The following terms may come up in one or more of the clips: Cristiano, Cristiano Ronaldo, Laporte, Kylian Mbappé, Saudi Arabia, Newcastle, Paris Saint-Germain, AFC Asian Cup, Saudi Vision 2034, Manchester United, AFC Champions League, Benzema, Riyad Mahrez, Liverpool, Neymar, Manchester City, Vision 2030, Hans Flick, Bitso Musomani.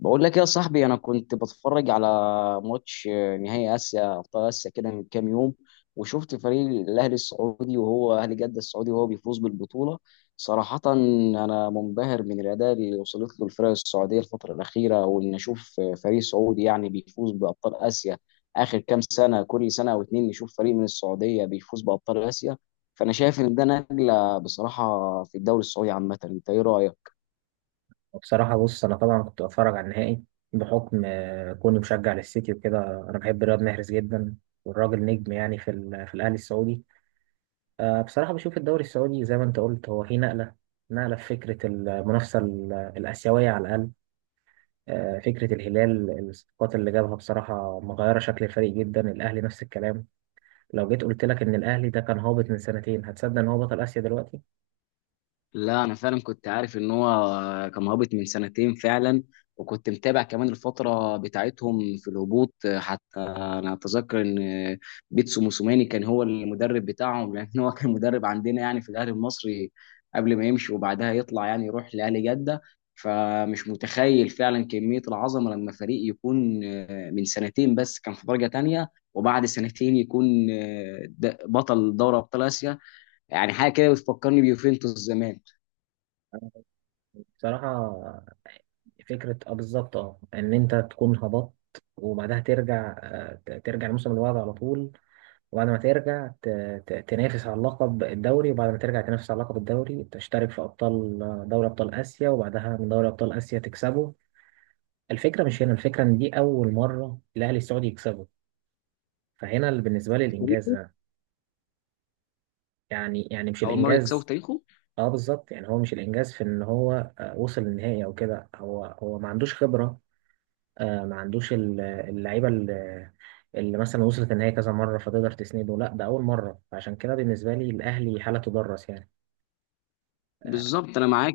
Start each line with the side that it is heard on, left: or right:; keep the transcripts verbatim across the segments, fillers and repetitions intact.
left: بقول لك يا صاحبي، انا كنت بتفرج على ماتش نهائي اسيا ابطال اسيا كده من كام يوم. وشفت فريق الاهلي السعودي، وهو اهلي جده السعودي، وهو بيفوز بالبطوله. صراحه انا منبهر من الاداء اللي وصلت له الفرق السعوديه الفتره الاخيره، وان اشوف فريق سعودي يعني بيفوز بابطال اسيا. اخر كام سنه، كل سنه او اتنين نشوف فريق من السعوديه بيفوز بابطال اسيا. فانا شايف ان ده نقله بصراحه في الدوري السعودي عامه. انت ايه رايك؟
right: بصراحة، بص، أنا طبعا كنت بتفرج على النهائي بحكم آه، كوني مشجع للسيتي وكده. أنا بحب رياض محرز جدا، والراجل نجم يعني في ال- في الأهلي السعودي. آه، بصراحة، بشوف الدوري السعودي زي ما أنت قلت، هو فيه نقلة نقلة في فكرة المنافسة ال- الآسيوية على الأقل. آه، فكرة الهلال، الصفقات اللي جابها بصراحة مغيرة شكل الفريق جدا. الأهلي نفس الكلام. لو جيت قلت لك إن الأهلي ده كان هابط من سنتين، هتصدق إن هو بطل آسيا دلوقتي؟
left: لا انا فعلا كنت عارف ان هو كان هابط من سنتين فعلا، وكنت متابع كمان الفتره بتاعتهم في الهبوط. حتى انا اتذكر ان بيتسو موسوماني كان هو المدرب بتاعهم، لان هو كان مدرب عندنا يعني في الاهلي المصري قبل ما يمشي، وبعدها يطلع يعني يروح لاهلي جده. فمش متخيل فعلا كميه العظمه لما فريق يكون من سنتين بس كان في درجه تانية، وبعد سنتين يكون بطل دوري ابطال اسيا. يعني حاجه كده بتفكرني بيوفنتوس زمان.
right: بصراحة، فكرة، اه بالظبط، اه ان انت تكون هبطت وبعدها ترجع، آه، ت- ترجع الموسم اللي بعده على طول. وبعد ما ترجع، ت- ت- تنافس على اللقب الدوري، وبعد ما ترجع تنافس على لقب الدوري تشترك في ابطال، آه، دوري ابطال اسيا، وبعدها من دوري ابطال اسيا تكسبه. الفكرة مش هنا. الفكرة ان دي اول مرة الاهلي السعودي يكسبه. فهنا اللي بالنسبة لي الانجاز
left: تاريخه،
right: ده، يعني يعني مش
left: اول مره يكسبوا في
right: الانجاز.
left: تاريخه.
right: اه، بالظبط، يعني هو مش الانجاز في ان هو آه، وصل للنهائي او كده. هو هو ما عندوش خبرة. آه، ما عندوش ال- اللعيبه اللي, اللي مثلا وصلت النهائي كذا مره فتقدر تسنده. لا، ده اول مره، فعشان كده بالنسبه لي الاهلي حاله تدرس، يعني. آه،
left: بالظبط، انا معاك،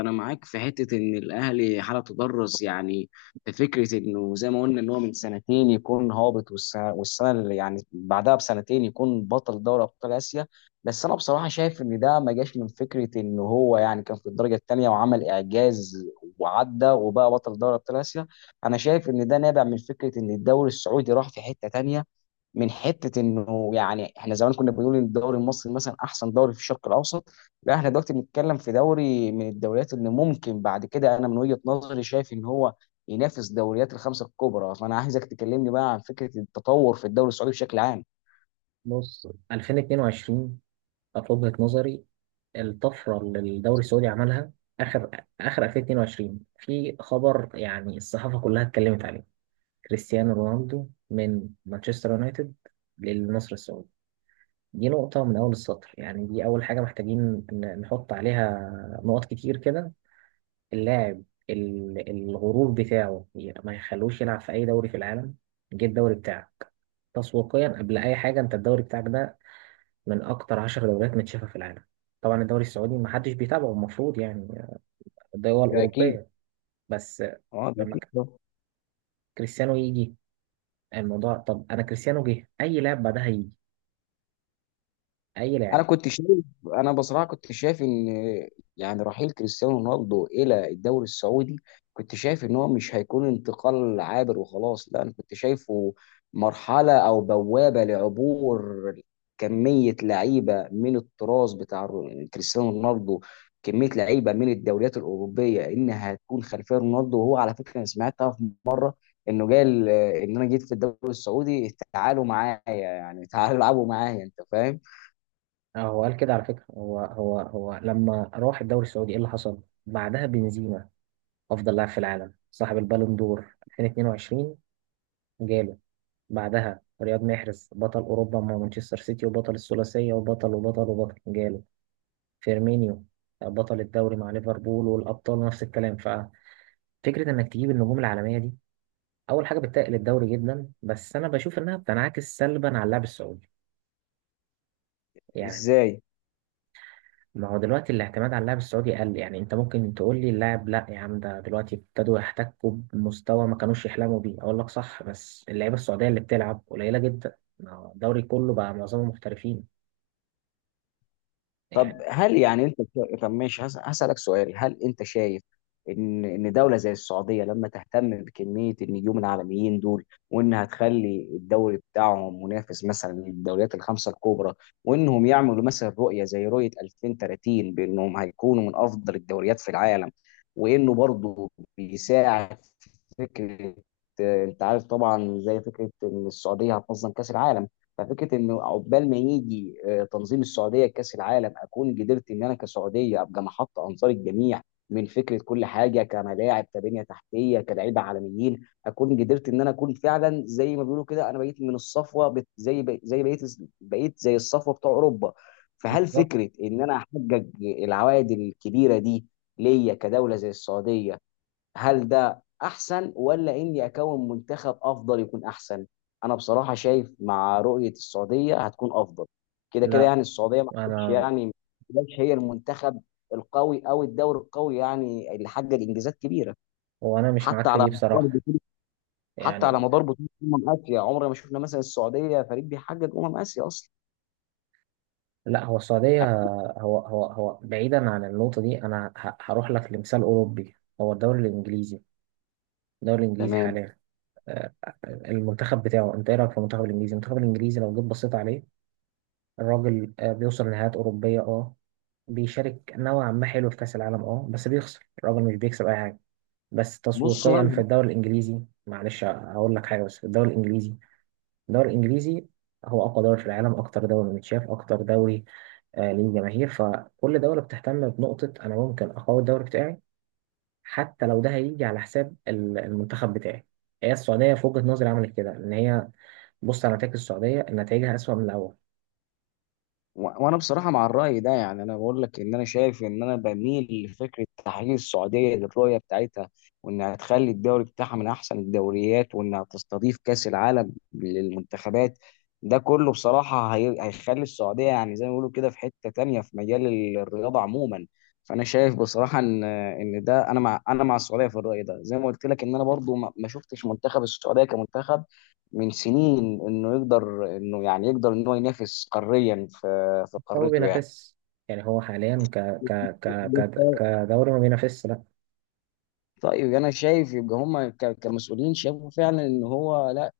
left: انا معاك في حته ان الاهلي حاله تدرس يعني في فكره انه زي ما قلنا ان هو من سنتين يكون هابط، والسنه والسنه اللي يعني بعدها بسنتين يكون بطل دوري ابطال اسيا. بس انا بصراحه شايف ان ده ما جاش من فكره ان هو يعني كان في الدرجه الثانيه وعمل اعجاز وعدى وبقى بطل دوري ابطال اسيا. انا شايف ان ده نابع من فكره ان الدوري السعودي راح في حته تانيه. من حته انه يعني احنا زمان كنا بنقول ان الدوري المصري مثلا احسن دوري في الشرق الاوسط، لا احنا دلوقتي بنتكلم في دوري من الدوريات اللي ممكن بعد كده، انا من وجهه نظري شايف ان هو ينافس دوريات الخمسه الكبرى. فانا عايزك تكلمني بقى عن فكره التطور في الدوري السعودي بشكل عام.
right: بص، ألفين واتنين وعشرين كانت وجهه نظري الطفره اللي الدوري السعودي عملها. اخر اخر ألفين واتنين وعشرين في خبر يعني الصحافه كلها اتكلمت عليه: كريستيانو رونالدو من مانشستر يونايتد للنصر السعودي. دي نقطة من أول السطر، يعني دي أول حاجة محتاجين ن- نحط عليها نقط كتير كده. اللاعب، ال- الغرور بتاعه ي- ما يخلوش يلعب في اي دوري في العالم. جه الدوري بتاعك. تسويقيا قبل اي حاجه، انت الدوري بتاعك ده من اكتر عشر دوريات متشافه في العالم. طبعا الدوري السعودي ما حدش بيتابعه، المفروض يعني الدول
left: ده اكيد.
right: الاوروبيه. بس
left: اه ده
right: لما ك-
left: اكيد.
right: كريستيانو يجي، الموضوع، طب انا كريستيانو جه، اي لاعب بعدها يجي. اي لاعب.
left: انا كنت شايف، انا بصراحه كنت شايف ان يعني رحيل كريستيانو رونالدو الى الدوري السعودي، كنت شايف ان هو مش هيكون انتقال عابر وخلاص. لا انا كنت شايفه مرحله او بوابه لعبور كميه لعيبه من التراث بتاع رو- كريستيانو رونالدو، كميه لعيبه من الدوريات الاوروبيه انها هتكون خلفيه رونالدو. وهو على فكره انا سمعتها في مره انه قال آه، ان انا جيت في الدوري السعودي تعالوا معايا، يعني تعالوا العبوا معايا، انت فاهم؟
right: آه، هو قال كده على فكره. هو هو هو لما راح الدوري السعودي، ايه اللي حصل بعدها؟ بنزيما، افضل لاعب في العالم، صاحب البالون دور ألفين واتنين وعشرين، جاله. بعدها رياض محرز، بطل أوروبا مع مانشستر سيتي وبطل الثلاثية وبطل وبطل وبطل، جاله. فيرمينيو، آه، بطل الدوري مع ليفربول والأبطال، نفس الكلام. ففكرة إنك تجيب النجوم العالمية دي أول حاجة بتقل الدوري جدا، بس أنا بشوف إنها بتنعكس سلبا على اللاعب السعودي، يعني.
left: ازاي؟
right: ما هو دلوقتي الاعتماد على اللاعب السعودي قل. يعني أنت ممكن تقول لي: اللاعب، لا يا عم، ده دلوقتي ابتدوا يحتكوا بمستوى ما كانوش يحلموا بيه. أقول لك صح، بس اللعيبة السعودية اللي بتلعب قليلة جدا، ما هو الدوري كله بقى معظمهم محترفين،
left: طب
right: يعني.
left: هل يعني انت شا- طب ماشي، هس- هسألك سؤال، هل انت شايف ان ان دولة زي السعودية لما تهتم بكمية النجوم العالميين دول، وانها تخلي الدوري بتاعهم منافس مثلا للدوريات الخمسة الكبرى، وانهم يعملوا مثلا رؤية زي رؤية ألفين وتلاتين بانهم هيكونوا من افضل الدوريات في العالم، وانه برضه بيساعد فكره، آه، انت عارف طبعا زي فكره ان السعوديه هتنظم كاس العالم. ففكره ان عقبال ما يجي آه، تنظيم السعوديه كاس العالم، اكون قدرت ان انا كسعوديه ابقى محط انظار الجميع من فكره كل حاجه، كملاعب، كبنيه تحتيه، كلاعيبه عالميين، اكون قدرت ان انا اكون فعلا زي ما بيقولوا كده انا بقيت من الصفوه، بت- زي ب- زي بقيت بقيت زي الصفوه بتوع اوروبا. فهل فكره ان انا احقق العوائد الكبيره دي ليا كدوله زي السعوديه، هل ده احسن، ولا اني اكون منتخب افضل يكون احسن؟ انا بصراحه شايف مع رؤيه السعوديه هتكون افضل. كده كده
right: لا،
left: يعني السعوديه ما كانتش،
right: انا
left: يعني ما كانتش هي المنتخب القوي او الدوري القوي يعني اللي حقق انجازات كبيره
right: هو انا مش معاك
left: حتى
right: في
left: على
right: دي
left: مدار
right: بصراحه،
left: بطوله. حتى
right: يعني.
left: على مدار بطوله امم اسيا عمرنا ما شفنا مثلا السعوديه فريق بيحقق امم اسيا اصلا.
right: لا، هو السعوديه. هو هو هو بعيدا عن النقطه دي، انا ه- هروح لك لمثال اوروبي، هو الدوري الانجليزي. الدوري الانجليزي
left: تمام.
right: حاليا، آه، المنتخب بتاعه، انت ايه رايك في المنتخب الانجليزي المنتخب الانجليزي لو جيت بصيت عليه، الراجل آه، بيوصل نهائيات اوروبيه، اه بيشارك نوعا ما حلو في كاس العالم، اه بس بيخسر. الراجل مش بيكسب اي حاجه، بس
left: بص،
right: تسويقيا في
left: وانا،
right: الدوري الانجليزي. معلش، هقول لك حاجه، بس في الدوري الانجليزي الدوري الانجليزي هو اقوى دوري في العالم، اكتر دوري متشاف، اكتر دوري آه ليه جماهير. فكل دوله بتهتم بنقطه، انا ممكن اقوي الدوري بتاعي، حتى لو ده هيجي على حساب ال- المنتخب بتاعي. هي السعوديه في وجهه نظري عملت كده، ان هي بص على نتائج السعوديه، نتائجها اسوأ من الاول.
left: و- وانا بصراحه مع الراي ده، يعني انا بقول لك ان انا شايف ان انا بميل لفكره تحقيق السعوديه للرؤيه بتاعتها، وانها تخلي الدوري بتاعها من احسن الدوريات، وانها تستضيف كاس العالم للمنتخبات. ده كله بصراحه هي- هيخلي السعوديه يعني زي ما بيقولوا كده في حته تانية في مجال ال- الرياضه عموما. فانا شايف بصراحه ان ان ده، انا مع، انا مع السعوديه في الراي ده. زي ما قلت لك ان انا برضو ما ما شفتش منتخب السعوديه كمنتخب من سنين انه يقدر انه يعني يقدر ان هو ينافس قاريا في في
right: فهو
left: قارته يعني.
right: بينافس، يعني هو حاليا ك ك ك ك كدوري ما بينافسش، لا.
left: طيب انا شايف يبقى هم ك- كمسؤولين شافوا فعلا ان هو لا،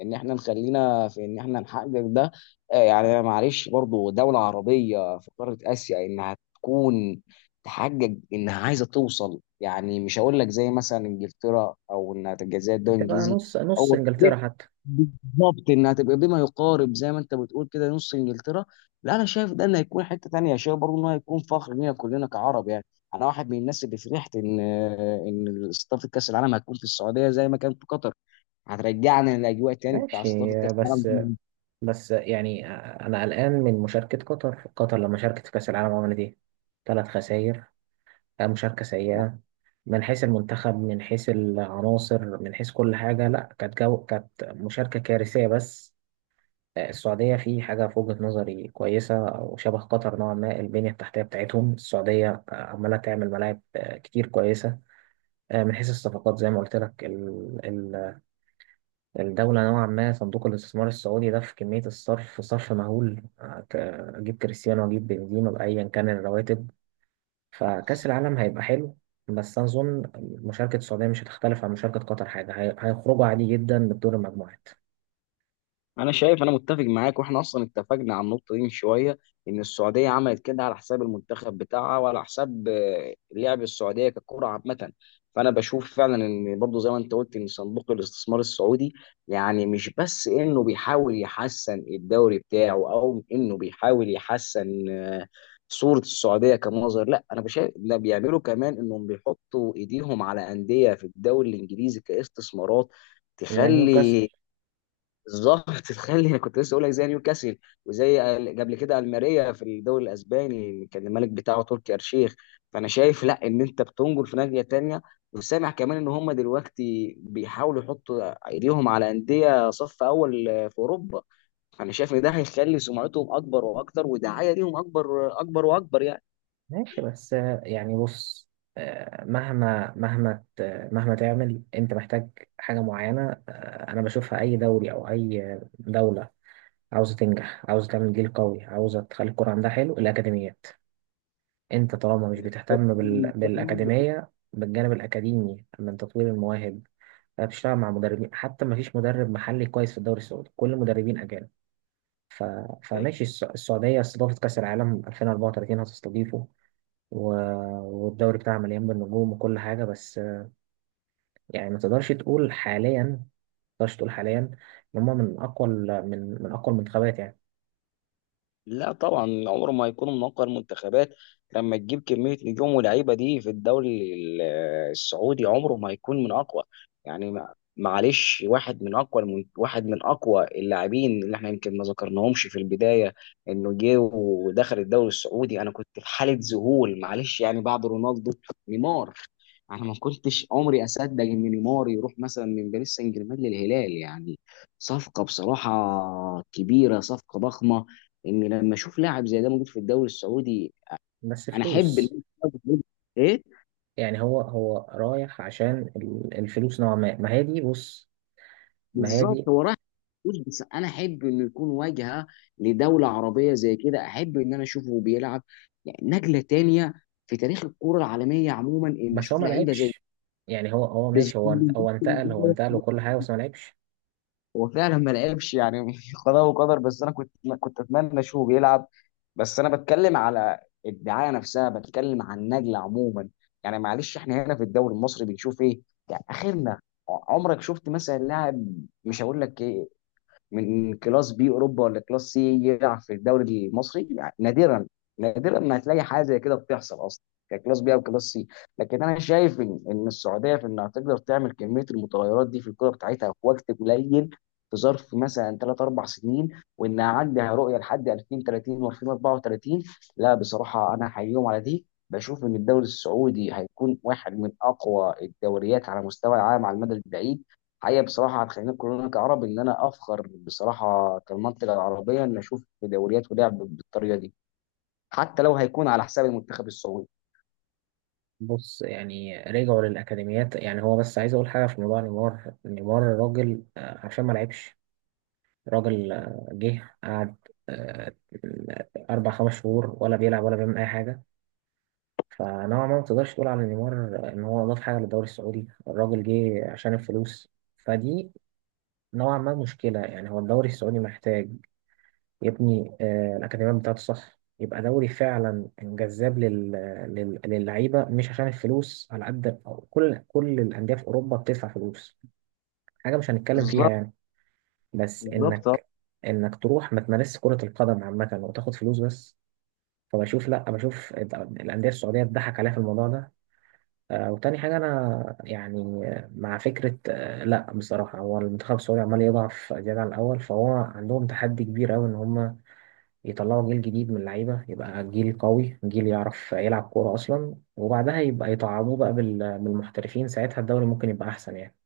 left: ان احنا نخلينا في ان احنا نحقق ده. آه، يعني أنا معلش برضو دولة عربية في قارة اسيا انها تكون، تحقق انها عايزة توصل، يعني مش هقول لك زي مثلا انجلترا او انها تبقى زي الدول
right: هتبقى
left: الانجليزي،
right: نص نص
left: او
right: انجلترا حتى.
left: بالظبط انها تبقى بما يقارب زي ما انت بتقول كده نص انجلترا، لا انا شايف ده انه هيكون حته تانيه. شايف برضه انه هيكون فخر لينا كلنا كعرب يعني. انا واحد من الناس اللي فرحت ان ان استضافه كاس العالم هتكون في السعوديه زي ما كان في قطر. هترجعنا للاجواء تاني بتاع
right: ماشي،
left: استضافه كاس
right: بس
left: العالم.
right: بس يعني، آه، انا قلقان من مشاركه قطر. قطر لما شاركت في كاس العالم، عملت ايه؟ ثلاث خسائر. آه، مشاركه سيئه من حيث المنتخب، من حيث العناصر، من حيث كل حاجه. لا، كانت جو كانت مشاركه كارثيه بس. آه، السعوديه في حاجه في وجهه نظري كويسه او شبه قطر نوعا ما: البنيه التحتيه بتاعتهم. السعوديه آه، عماله تعمل ملاعب آه، كتير كويسه. آه، من حيث الصفقات، زي ما قلت لك، الدولة نوعا ما صندوق الاستثمار السعودي ده، في كمية الصرف، صرف مهول. هت- أجيب كريستيانو، أجيب بنزيما، بأيا كان الرواتب. فكأس العالم هيبقى حلو، بس أظن مشاركة السعودية مش هتختلف عن مشاركة قطر حاجة. هي- هيخرجوا عادي جدا من دور المجموعات.
left: انا شايف، انا متفق معاك، واحنا اصلا اتفقنا على النقطه دي من شويه، ان السعوديه عملت كده على حساب المنتخب بتاعها وعلى حساب آه، لعب السعوديه ككره عامه. فانا بشوف فعلا ان برضه زي ما انت قلت ان صندوق الاستثمار السعودي، يعني مش بس انه بيحاول يحسن الدوري بتاعه، او انه بيحاول يحسن آه، صوره السعوديه كمنظر. لا انا بشايف ده، بيعملوا كمان انهم بيحطوا ايديهم على انديه في الدوري الانجليزي كاستثمارات
right: يعني نيوكاسل.
left: تخلي، بالظبط. تخيل، انا كنت لسه اقول لك زي نيوكاسل، وزي ال- قبل كده الماريا في الدوري الاسباني اللي كان الملك بتاعه تركي آل-شيخ. فانا شايف لا، ان انت بتنجر في ناحيه تانيه، وسامع كمان ان هم دلوقتي بيحاولوا يحطوا ايديهم على انديه صف اول في اوروبا. فانا شايف ان ده هيخلي سمعتهم اكبر واكتر، ودعايه ليهم اكبر اكبر واكبر
right: ماشي، بس آه، يعني، بص، آه، مهما مهما ت- مهما تعمل أنت محتاج حاجة معينة. آه، أنا بشوفها، أي دوري أو أي آه، دولة عاوزة تنجح، عاوزة تعمل جيل قوي، عاوزة تخلي الكرة عندها حلو، الأكاديميات. انت طالما مش بتهتم
left: يعني.
right: بال... بالاكاديميه، بالجانب الاكاديمي من تطوير المواهب، بتشتغل مع مدربين، حتى ما فيش مدرب محلي كويس في الدوري السعودي، كل مدربين اجانب. ف... فماشي، الس- السعوديه استضافت كاس العالم ألفين وأربعة وتلاتين، هتستضيفه و... والدوري بتاعها مليان بالنجوم وكل حاجه، بس. يعني ما تقدرش تقول حاليا ما تقدرش تقول حاليا ان هم من اقوى ال- من من اقوى المنتخبات، يعني.
left: لا طبعا عمره ما هيكون منقذ منتخبات، لما تجيب كمية نجوم ولاعيبة دي في الدوري ال- السعودي. عمره ما هيكون من أقوى يعني. ما- معلش، واحد من أقوى المن- واحد من أقوى اللاعبين اللي احنا يمكن ما ذكرناهمش في البداية، إنه جه ودخل الدوري السعودي أنا كنت في حالة ذهول. معلش يعني، بعد رونالدو، نيمار. أنا ما كنتش عمري أصدق إن نيمار يروح مثلا من باريس سان جيرمان للهلال يعني. صفقة بصراحة كبيرة، صفقة ضخمة، ان لما اشوف لاعب زي ده موجود في الدوري السعودي.
right: بس
left: انا احب ان،
right: فلوس،
left: ايه؟
right: يعني هو هو رايح عشان ال- الفلوس نوعا ما. ما هي دي، بص، ما هي
left: بالظبط،
right: دي.
left: هو رايح فلوس، بس انا احب انه يكون واجهه لدوله عربيه زي كده. احب ان انا اشوفه بيلعب، يعني نقله تانية في تاريخ الكره العالميه عموما، ان
right: بس هو
left: اشوف
right: ما
left: لعيبه زي.
right: لعبش، يعني هو هو ماشي، هو
left: بالظبط.
right: هو انتقل هو انتقل وكل حاجة، بس ما لعبش.
left: هو فعلا ما لعبش يعني. قضاء وقدر، بس انا كنت، كنت اتمنى اشوفه بيلعب. بس انا بتكلم على الدعايه نفسها، بتكلم عن النجله عموما. يعني معلش احنا هنا في الدوري المصري بنشوف ايه؟ يعني اخرنا، عمرك شفت مثلا لاعب، مش هقول لك إيه، من كلاس بي اوروبا ولا كلاس سي يلعب في الدوري المصري؟ يعني نادرا. نادرا ما هتلاقي حاجه زي كده بتحصل اصلا، ككلاس بي او كلاس سي. لكن انا شايف ان ان السعوديه في انها تقدر تعمل كميه المتغيرات دي في الكره بتاعتها في وقت قليل، في ظرف مثلا تلاتة اربع سنين، وانها عندها رؤيه لحد ألفين وتلاتين و2034، لا بصراحه انا احييهم على دي. بشوف ان الدوري السعودي هيكون واحد من اقوى الدوريات على مستوى العالم على المدى البعيد. حقيقة بصراحة هتخلينا كلنا كعرب إن أنا أفخر بصراحة كالمنطقة العربية إن أشوف دوريات ولعب بالطريقة دي، حتى لو هيكون على حساب المنتخب السعودي.
right: بص، يعني رجعوا للأكاديميات. يعني هو، بس عايز أقول حاجة في موضوع نيمار. نيمار راجل، آه، عشان ما لعبش. راجل آه، جه قعد آه، أربع خمس شهور، ولا بيلعب ولا بيعمل أي حاجة. فنوعا ما، ما تقدرش تقول على نيمار إن هو أضاف حاجة للدوري السعودي. الراجل جه عشان الفلوس. فدي نوعا ما مشكلة، يعني هو الدوري السعودي محتاج، يا ابني آه، الأكاديمية بتاعته صح، يبقى دوري فعلا جذاب لل... لل... للعيبة، مش عشان الفلوس على قد أو كل كل الأندية في أوروبا بتدفع فلوس، حاجة مش هنتكلم فيها،
left: بالظبط
right: يعني. بس
left: بالظبط.
right: إنك إنك تروح ما تمارسش كرة القدم عامة وتاخد فلوس بس. فبشوف، لأ، بشوف الد- الأندية السعودية اتضحك عليها في الموضوع ده. آه، وتاني حاجة، أنا يعني مع فكرة، آه، لأ بصراحة هو المنتخب السعودي عمال يضعف زيادة عن الأول. فهو عندهم تحدي كبير أوي إن هم يطلعوا جيل جديد من اللعيبة، يبقى جيل قوي، جيل يعرف يلعب كورة أصلا، وبعدها يبقى يطعموه بقى بال- بالمحترفين، ساعتها الدوري ممكن يبقى أحسن، يعني.